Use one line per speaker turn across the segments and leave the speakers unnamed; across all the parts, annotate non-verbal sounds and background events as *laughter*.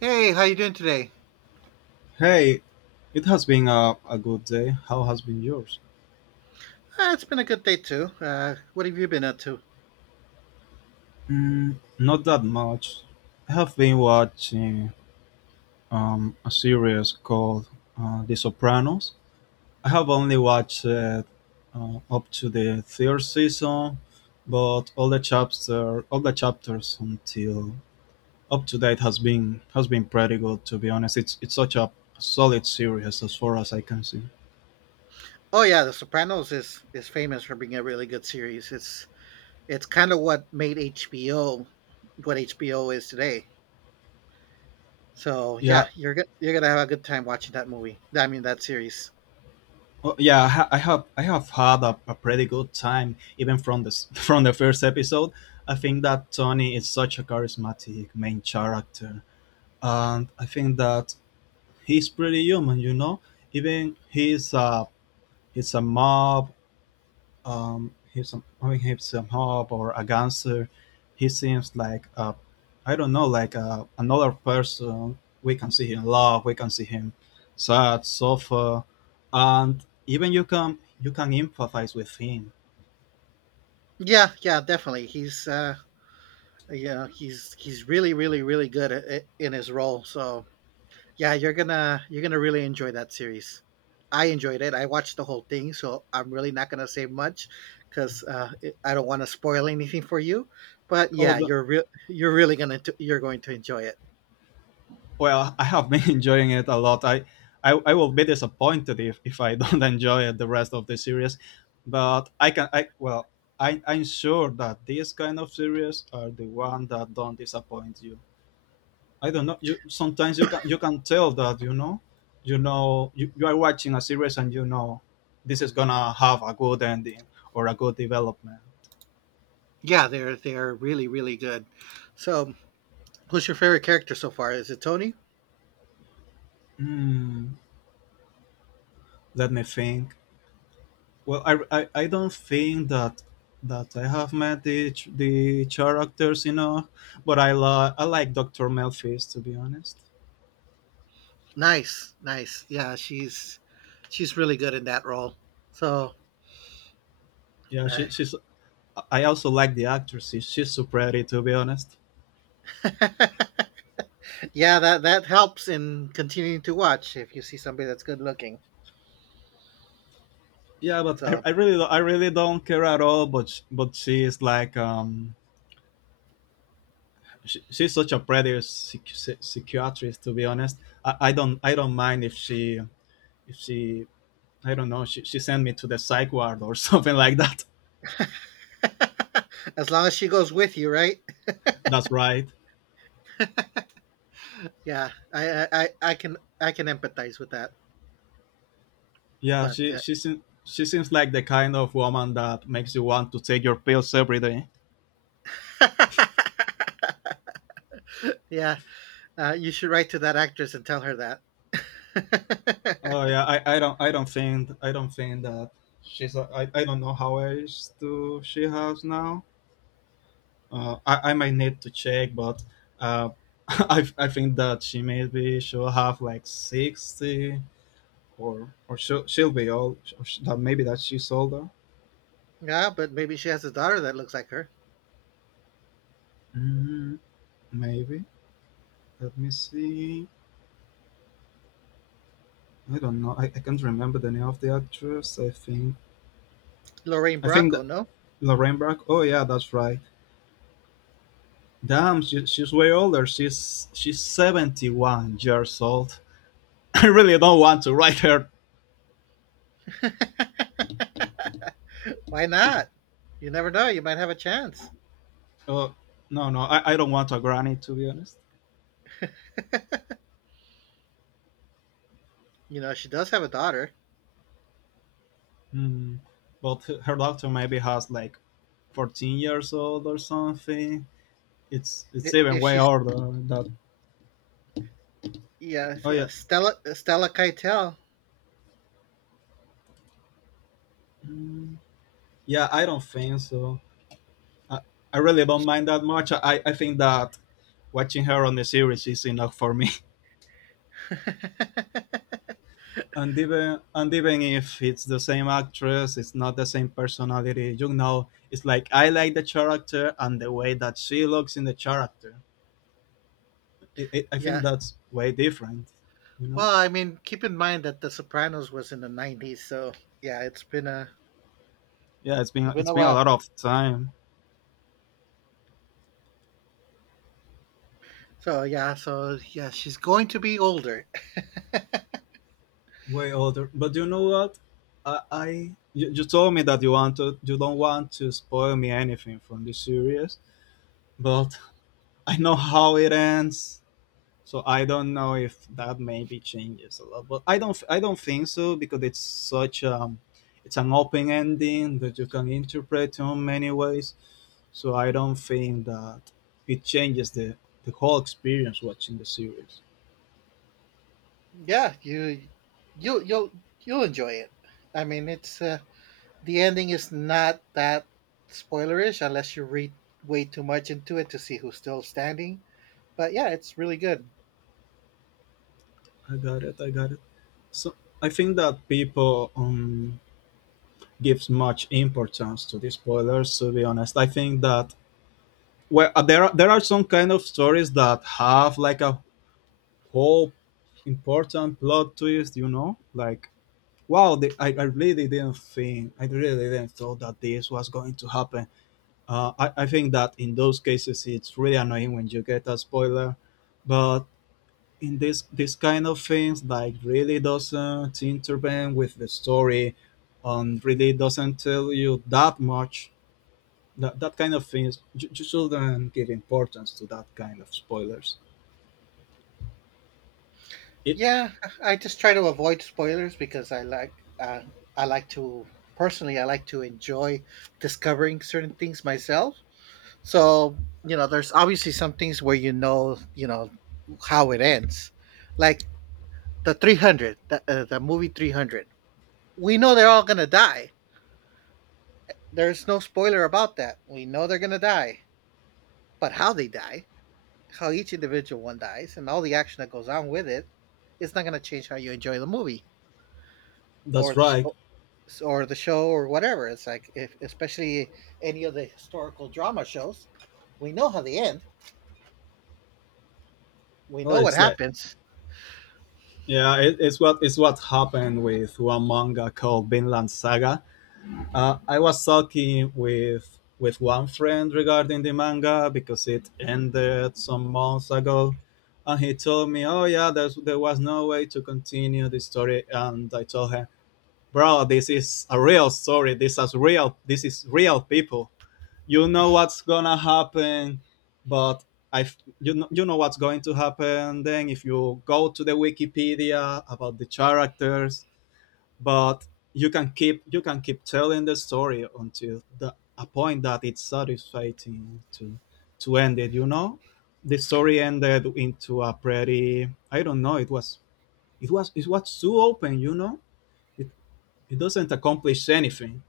Hey, how you doing today?
Hey, it has been a good day. How has been yours?
It's been a good day too. What have you been up to?
Not that much. I have been watching a series called The Sopranos. I have only watched up to the third season, but all the chapters until up to date has been pretty good. To be honest, it's such a solid series as far as I can see.
Oh yeah, The Sopranos is famous for being a really good series. It's kind of what made HBO what HBO is today. So
Yeah.
yeah, you're gonna have a good time watching that movie. I mean that series.
Oh, yeah, I have had a pretty good time even from this *laughs* from the first episode. I think that Tony is such a charismatic main character, and I think that he's pretty human. You know, even he's a mob, he's some hope or a gangster. He seems like a, I don't know, like another person. We can see him love we can see him sad, suffer, and even you can, you can empathize with him.
Yeah, yeah, definitely. He's he's really really really good in his role. So yeah, you're gonna really enjoy that series. I enjoyed it. I watched the whole thing, so I'm really not gonna say much because I don't want to spoil anything for you. But
oh
yeah,
the,
you're really gonna t- you're going to enjoy it.
well, I have been *laughs* enjoying it a lot. I I will be disappointed if I don't *laughs* enjoy it the rest of the series, but I'm sure that these kind of series are the one that don't disappoint you. I don't know. You Sometimes you can, you can tell that you know you are watching a series and you know this is gonna have a good ending or a good development.
Yeah, they're really really good. So, who's your favorite character so far? Is it Tony?
Hmm, let me think. Well, I don't think that I have met the characters enough, but I like Doctor Melfis, to be honest.
Nice, nice. Yeah, she's really good in that role. So,
Yeah,
uh,
she's. I also like the actress. She's so pretty, to be honest.
*laughs* yeah, that helps in continuing to watch if you see somebody that's good looking.
Yeah, but
So.
I really don't care at all. But she is like, she's such a pretty psychiatrist, to be honest. I don't, I don't mind if she, if she I don't know, she sent me to the psych ward or *laughs* something like that.
*laughs* As long as she goes with you, right?
That's right.
Yeah, I can I can empathize with that.
Yeah,
But
she seems, she seems like the kind of woman that makes you want to take your pills every day.
*laughs* yeah, you should write to that actress and tell her that.
Oh
*laughs*
yeah, I don't think that I don't know how age do she has now. I might need to check, but uh, *laughs* I think that she maybe she'll have like 60, or she'll be old. Or sh that maybe that she's older.
Yeah, but maybe she has a daughter that looks like her.
Mm, Maybe. Let me see. I don't know. I can't remember the name of the actress.
Lorraine
I think
Bracco.
that
No,
Lorraine Bracco. Oh yeah, that's right. Damn, she's way older. She's 71 years old. *laughs* I really don't want to write her.
*laughs* why not? You never know. You might have a chance.
Uh, no, no, I don't want a granny, to be honest.
You know, she does have a daughter.
Mm, but her daughter maybe has like 14 years old or something. It's
I-
even
If
way
she's
older than that.
yeah,
Oh
uh,
yeah.
Stella Stella Keitel.
Mm, yeah, I don't think so. I, I really don't mind that much. I think that watching her on the series is enough for me. *laughs* And even, and even if it's the same actress, it's not the same personality. You know, it's like I like the character and the way that she looks in the character.
*laughs*
I
Yeah,
think that's way different. You know.
well, I mean, keep in mind that The Sopranos was in the 90s, so yeah,
Yeah,
it's been
it's
a
been a
while.
lot of time.
So yeah, so yeah, she's going to be older. *laughs*
Way older. But you know what? I you told me that you don't want to spoil me anything from this series, but I know how it ends, so I don't know if that maybe changes a lot. But I don't think so because it's such, it's an open ending that you can interpret in many ways. So I don't think that it changes the whole experience watching the series.
Yeah, you you'll enjoy it. I mean, it's the ending is not that spoilerish unless you read way too much into it to see who's still standing. But yeah, it's really good.
I got it. So I think that people, gives much importance to the spoilers. To be honest, I think that, well, there are some kind of stories that have like a whole important plot twist. You know, like, wow, I really didn't thought that this was going to happen. I think that in those cases it's really annoying when you get a spoiler, but in this, this kind of things like really doesn't intervene with the story and really doesn't tell you that much, that kind of things you shouldn't give importance to that kind of spoilers. It
Yeah, I just try to avoid spoilers because I like to personally I like to enjoy discovering certain things myself. So, you know, there's obviously some things where you know how it ends. Like the 300, the movie 300. We know they're all going to die. There's no spoiler about that. We know they're going to die. But how they die, how each individual one dies, and all the action that goes on with it, it's not going to change how you enjoy the movie or
That's
the
right.
sh- or the show or whatever. It's like if especially any of the historical drama shows, we know how they end. We
well
know what
it's like
happens.
Yeah, it's what, it's what happened with one manga called Vinland Saga. I was talking with one friend regarding the manga because it ended some months ago, and he told me, "Oh yeah, there's, there was no way to continue the story." And I told him, "Bro, this is a real story. This is real. This is real people. You know what's gonna happen, but." You know what's going to happen then if you go to the Wikipedia about the characters, but you can keep telling the story until a point that it's satisfying to to end it. You know, the story ended into a pretty, I don't know. It was too open. You know, it it doesn't accomplish anything.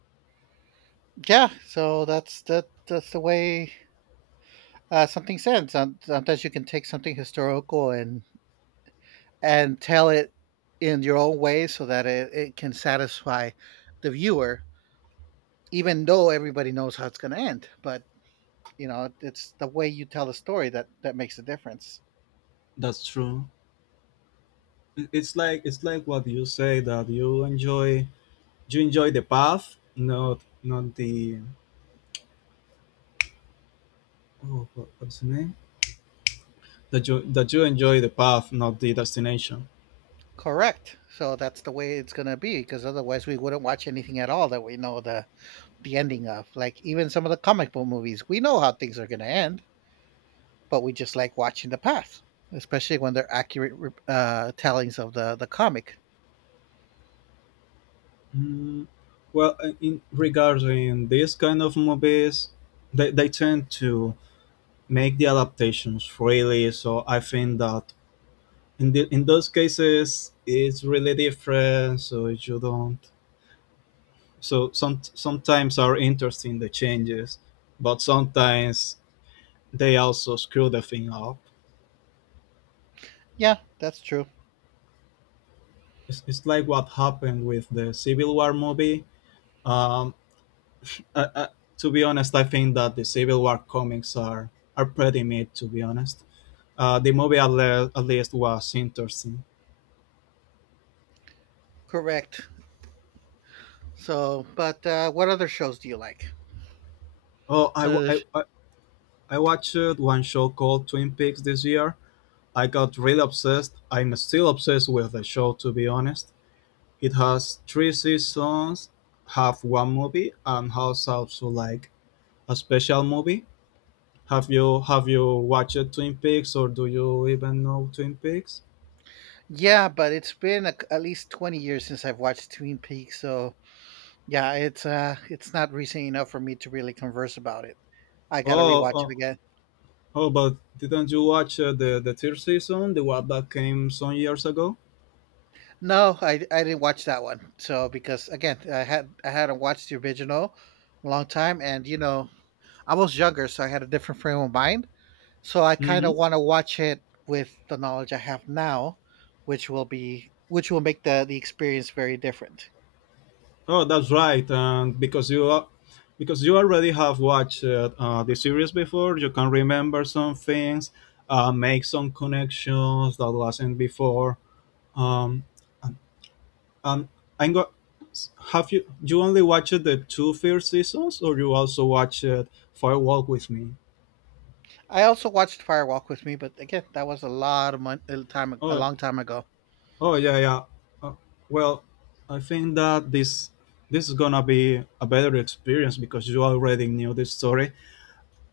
Yeah, so that's the way. Sometimes you can take something historical and tell it in your own way so that it can satisfy the viewer, even though everybody knows how it's going to end. But you know, it's the way you tell the story that makes a difference.
That's true. It's like, it's like what you say, that you enjoy the path, not the, oh, what's the name, that you enjoy the path, not the destination.
Correct, so that's the way it's going to be, because otherwise we wouldn't watch anything at all that we know the ending of. Like even some of the comic book movies, we know how things are going to end, but we just like watching the path, especially when they're accurate tellings of the comic.
Mm, well, in regarding these kind of movies, they tend to make the adaptations freely. So I think that in the, in those cases, it's really different. So you don't. So some, sometimes are interesting the changes, but sometimes they also screw the thing up.
Yeah, that's true.
It's like what happened with the Civil War movie. Um, uh, uh, to be honest, I think that the Civil War comics are pretty mid. To be honest, the movie at least was interesting.
Correct. So, but what other shows do you like?
Oh, I, wa-
Uh,
I watched one show called Twin Peaks this year. I got really obsessed. I'm still obsessed with the show. To be honest, it has 3 seasons, have one movie, and has also like a special movie. Have you watched Twin Peaks, or do you even know Twin Peaks?
yeah, but it's been a, at least 20 years since I've watched Twin Peaks, so yeah, it's not recent enough for me to really converse about it. I gotta
Oh,
rewatch it
oh
again.
Oh, but didn't you watch the third season, the one that came some years ago?
No, I didn't watch that one. So because again, I hadn't watched the original a long time, and you know I was younger, so I had a different frame of mind. So I kind of
Hmm.
want to watch it with the knowledge I have now, which will make the experience very different.
Oh, that's right. And because you are, because you already have watched the series before, you can remember some things, make some connections that wasn't before. Um, and, and I'm go- have you, you only watched the two first seasons, or you also watched Firewalk with Me?
I also watched Fire Walk with Me, but again, that was a lot of mon- a time a
Oh.
long time ago.
Oh yeah, yeah. Uh, well, I think that this is gonna be a better experience because you already knew this story,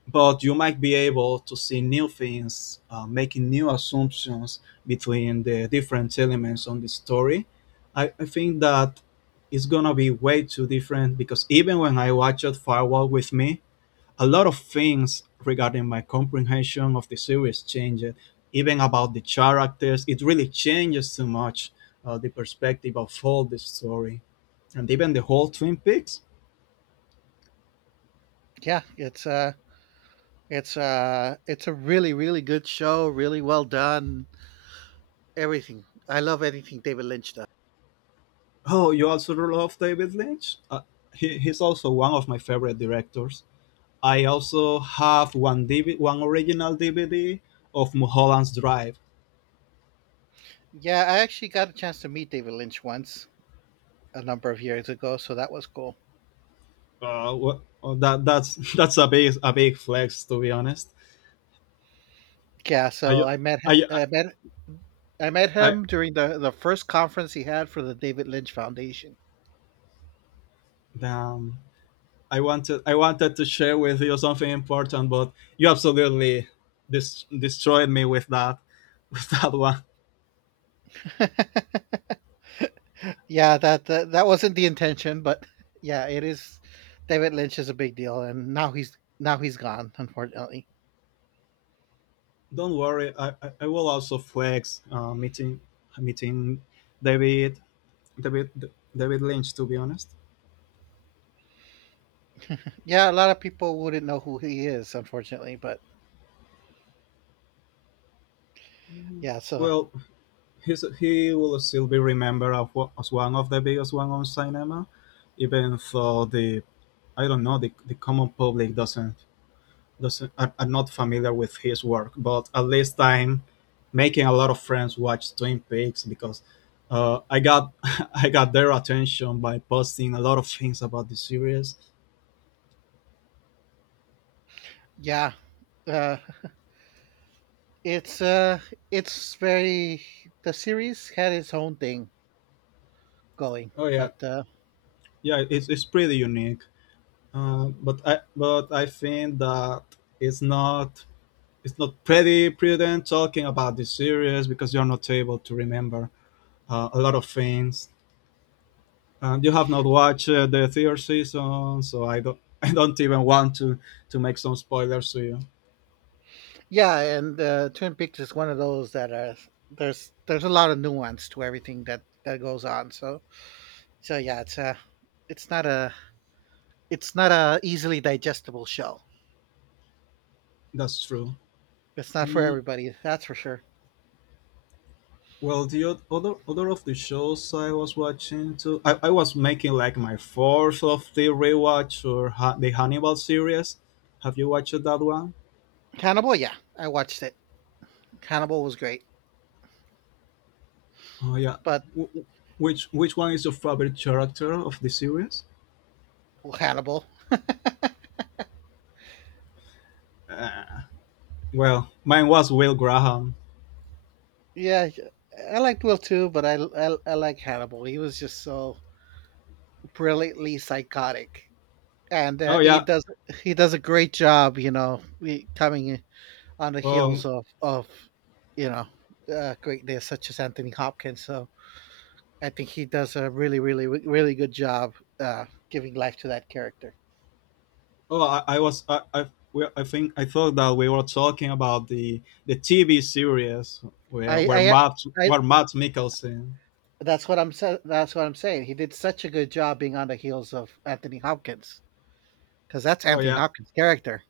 but you might be able to see new things, making new assumptions between the different elements on the story. I think that it's gonna be way too different because even when I watched Firewall with me, a lot of things regarding my comprehension of the series changed, even about the characters. It really changes so much the perspective of all the story, and even the whole Twin Peaks.
Yeah, it's uh it's a really really good show, really well done. Everything. I love anything David Lynch does.
Oh, you also love David Lynch? He's also one of my favorite directors. I also have one DV, one original DVD of Mulholland's Drive.
Yeah, I actually got a chance to meet David Lynch once a number of years ago, so that was cool.
Oh, that that's *laughs* that's a big, a big flex, to be honest.
Yeah,
I
so
I I,
I met
I
him during the first conference he had for the David Lynch Foundation.
Damn. I wanted to share with you something important, but you absolutely destroyed me with that *laughs* with that one.
*laughs* Yeah, that wasn't the intention, but *laughs* yeah, it is. David Lynch is a big deal, and now he's gone, unfortunately.
Don't worry, I will also flex meeting David David David Lynch, to be honest.
Yeah, a lot of people wouldn't know who he is, unfortunately, but yeah, so
Well, he will still be remembered as one of the biggest one on cinema, even though the I don't know, the common public doesn't, are not familiar with his work, but at least I'm making a lot of friends watch Twin Peaks because I got *laughs* I got their attention by posting a lot of things about the series.
yeah, uh, it's uh, it's very The series had its own thing going,
Oh yeah.
but
Yeah, it's pretty unique. But I think that it's not it's not pretty prudent talking about the series because you're not able to remember a lot of things. And you have not watched the third season, so I don't *laughs* I don't even want to make some spoilers to you.
yeah. And Twin Peaks is one of those that are there's a lot of nuance to everything that goes on. So so yeah, it's not a it's not a easily digestible show.
That's true.
It's not for
Mm,
everybody, that's for sure.
well, the oth- other other of the shows I was watching too, I was making like my fourth of the rewatch, the Hannibal series. Have you watched that one?
Hannibal, yeah, I watched it. Hannibal was great,
Oh yeah.
but
W- w- which which one is your favorite character of the series?
well, Hannibal,
Uh, well, mine was Will Graham.
yeah, I liked Will too, but I like Hannibal. He was just so brilliantly psychotic, and
Oh yeah.
he does a great job, you know, coming on the heels
Um,
of you know greatness such as Anthony Hopkins. So I think he does a really, really, really good job giving life to that character.
Oh, I think I thought that we were talking about the TV series where
I, I, I
Matt Mikkelsen.
that's what I'm saying. He did such a good job being on the heels of Anthony Hopkins, because that's
Oh
Anthony
yeah.
Hopkins' character.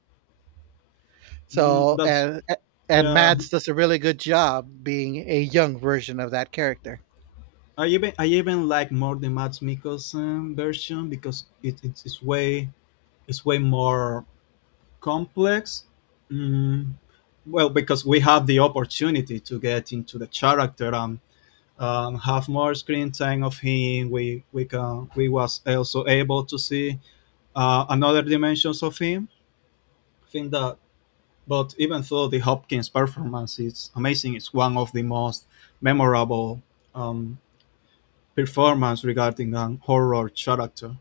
mm,
So
that's
and
Yeah.
Mads does a really good job being a young version of that character.
I even like more the Matt Mikkelsen version because it's way, it's way more complex. Mm, well, because we have the opportunity to get into the character and, have more screen time of him. We was also able to see another dimensions of him. I think that, but even though the Hopkins performance is amazing, it's one of the most memorable, um, performance regarding an horror character.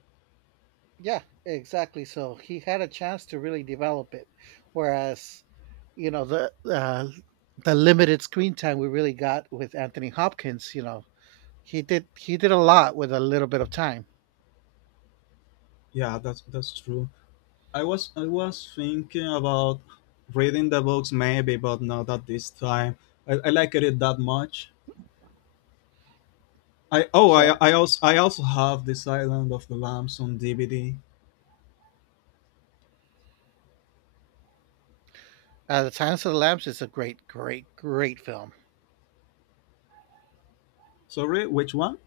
Yeah, exactly. So he had a chance to really develop it, whereas you know the limited screen time we really got with Anthony Hopkins, you know, he did a lot with a little bit of time.
Yeah, that's true. I was thinking about reading the books maybe, but not at this time. I liked it that much. I oh
So
I also have The Silent of the Lambs on DVD.
the Silence of the Lambs is a great, great, great film.
Sorry, which one?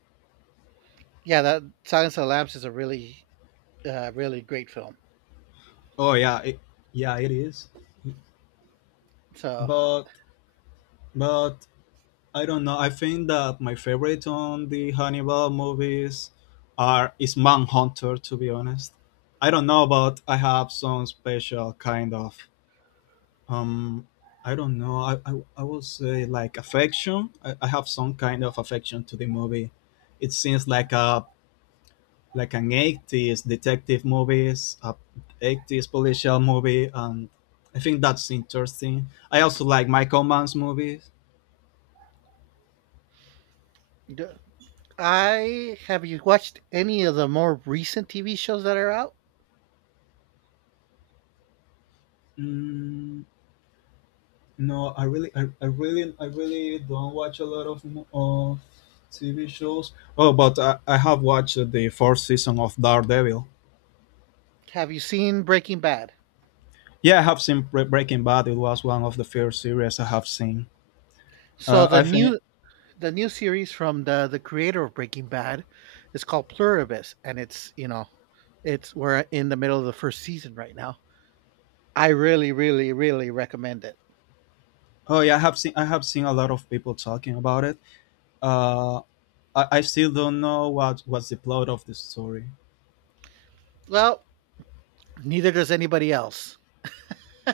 Yeah, that Silence of the Lambs is a really, really great film.
Oh yeah, yeah it is.
So
But but I don't know. I think that my favorite on the Hannibal movies are is Manhunter. To be honest, I don't know, but I have some special kind of, um. I don't know. I will say like affection. I have some kind of affection to the movie. It seems like a, like an eighties detective movies, a eighties policial movie, and I think that's interesting. I also like Michael Mann's movies.
d- I- have you watched any of the more recent TV shows that are out?
Mm, No, I really don't watch a lot of TV shows. Oh, but I have watched the 4th season of Daredevil.
Have you seen Breaking Bad?
Yeah, I have seen Breaking Bad. It was one of the first series I have seen.
So
I think.
the new series from the creator of Breaking Bad is called Pluribus, and it's you know it's we're in the middle of the first season right now. I really, really, really recommend it.
Oh yeah, I have seen a lot of people talking about it. Uh, I still don't know what, what's the plot of the story.
Well, neither does anybody else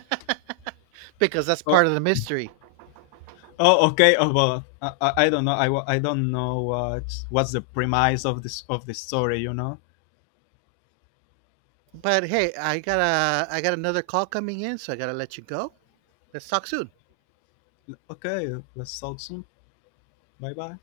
*laughs* because that's
Oh,
part of the mystery.
oh, okay. Oh, but I don't know. I don't know what, what's the premise of this, of the story. You know.
But hey, I got another call coming in, so I gotta let you go. Let's talk soon.
Okay, let's talk soon. Bye bye.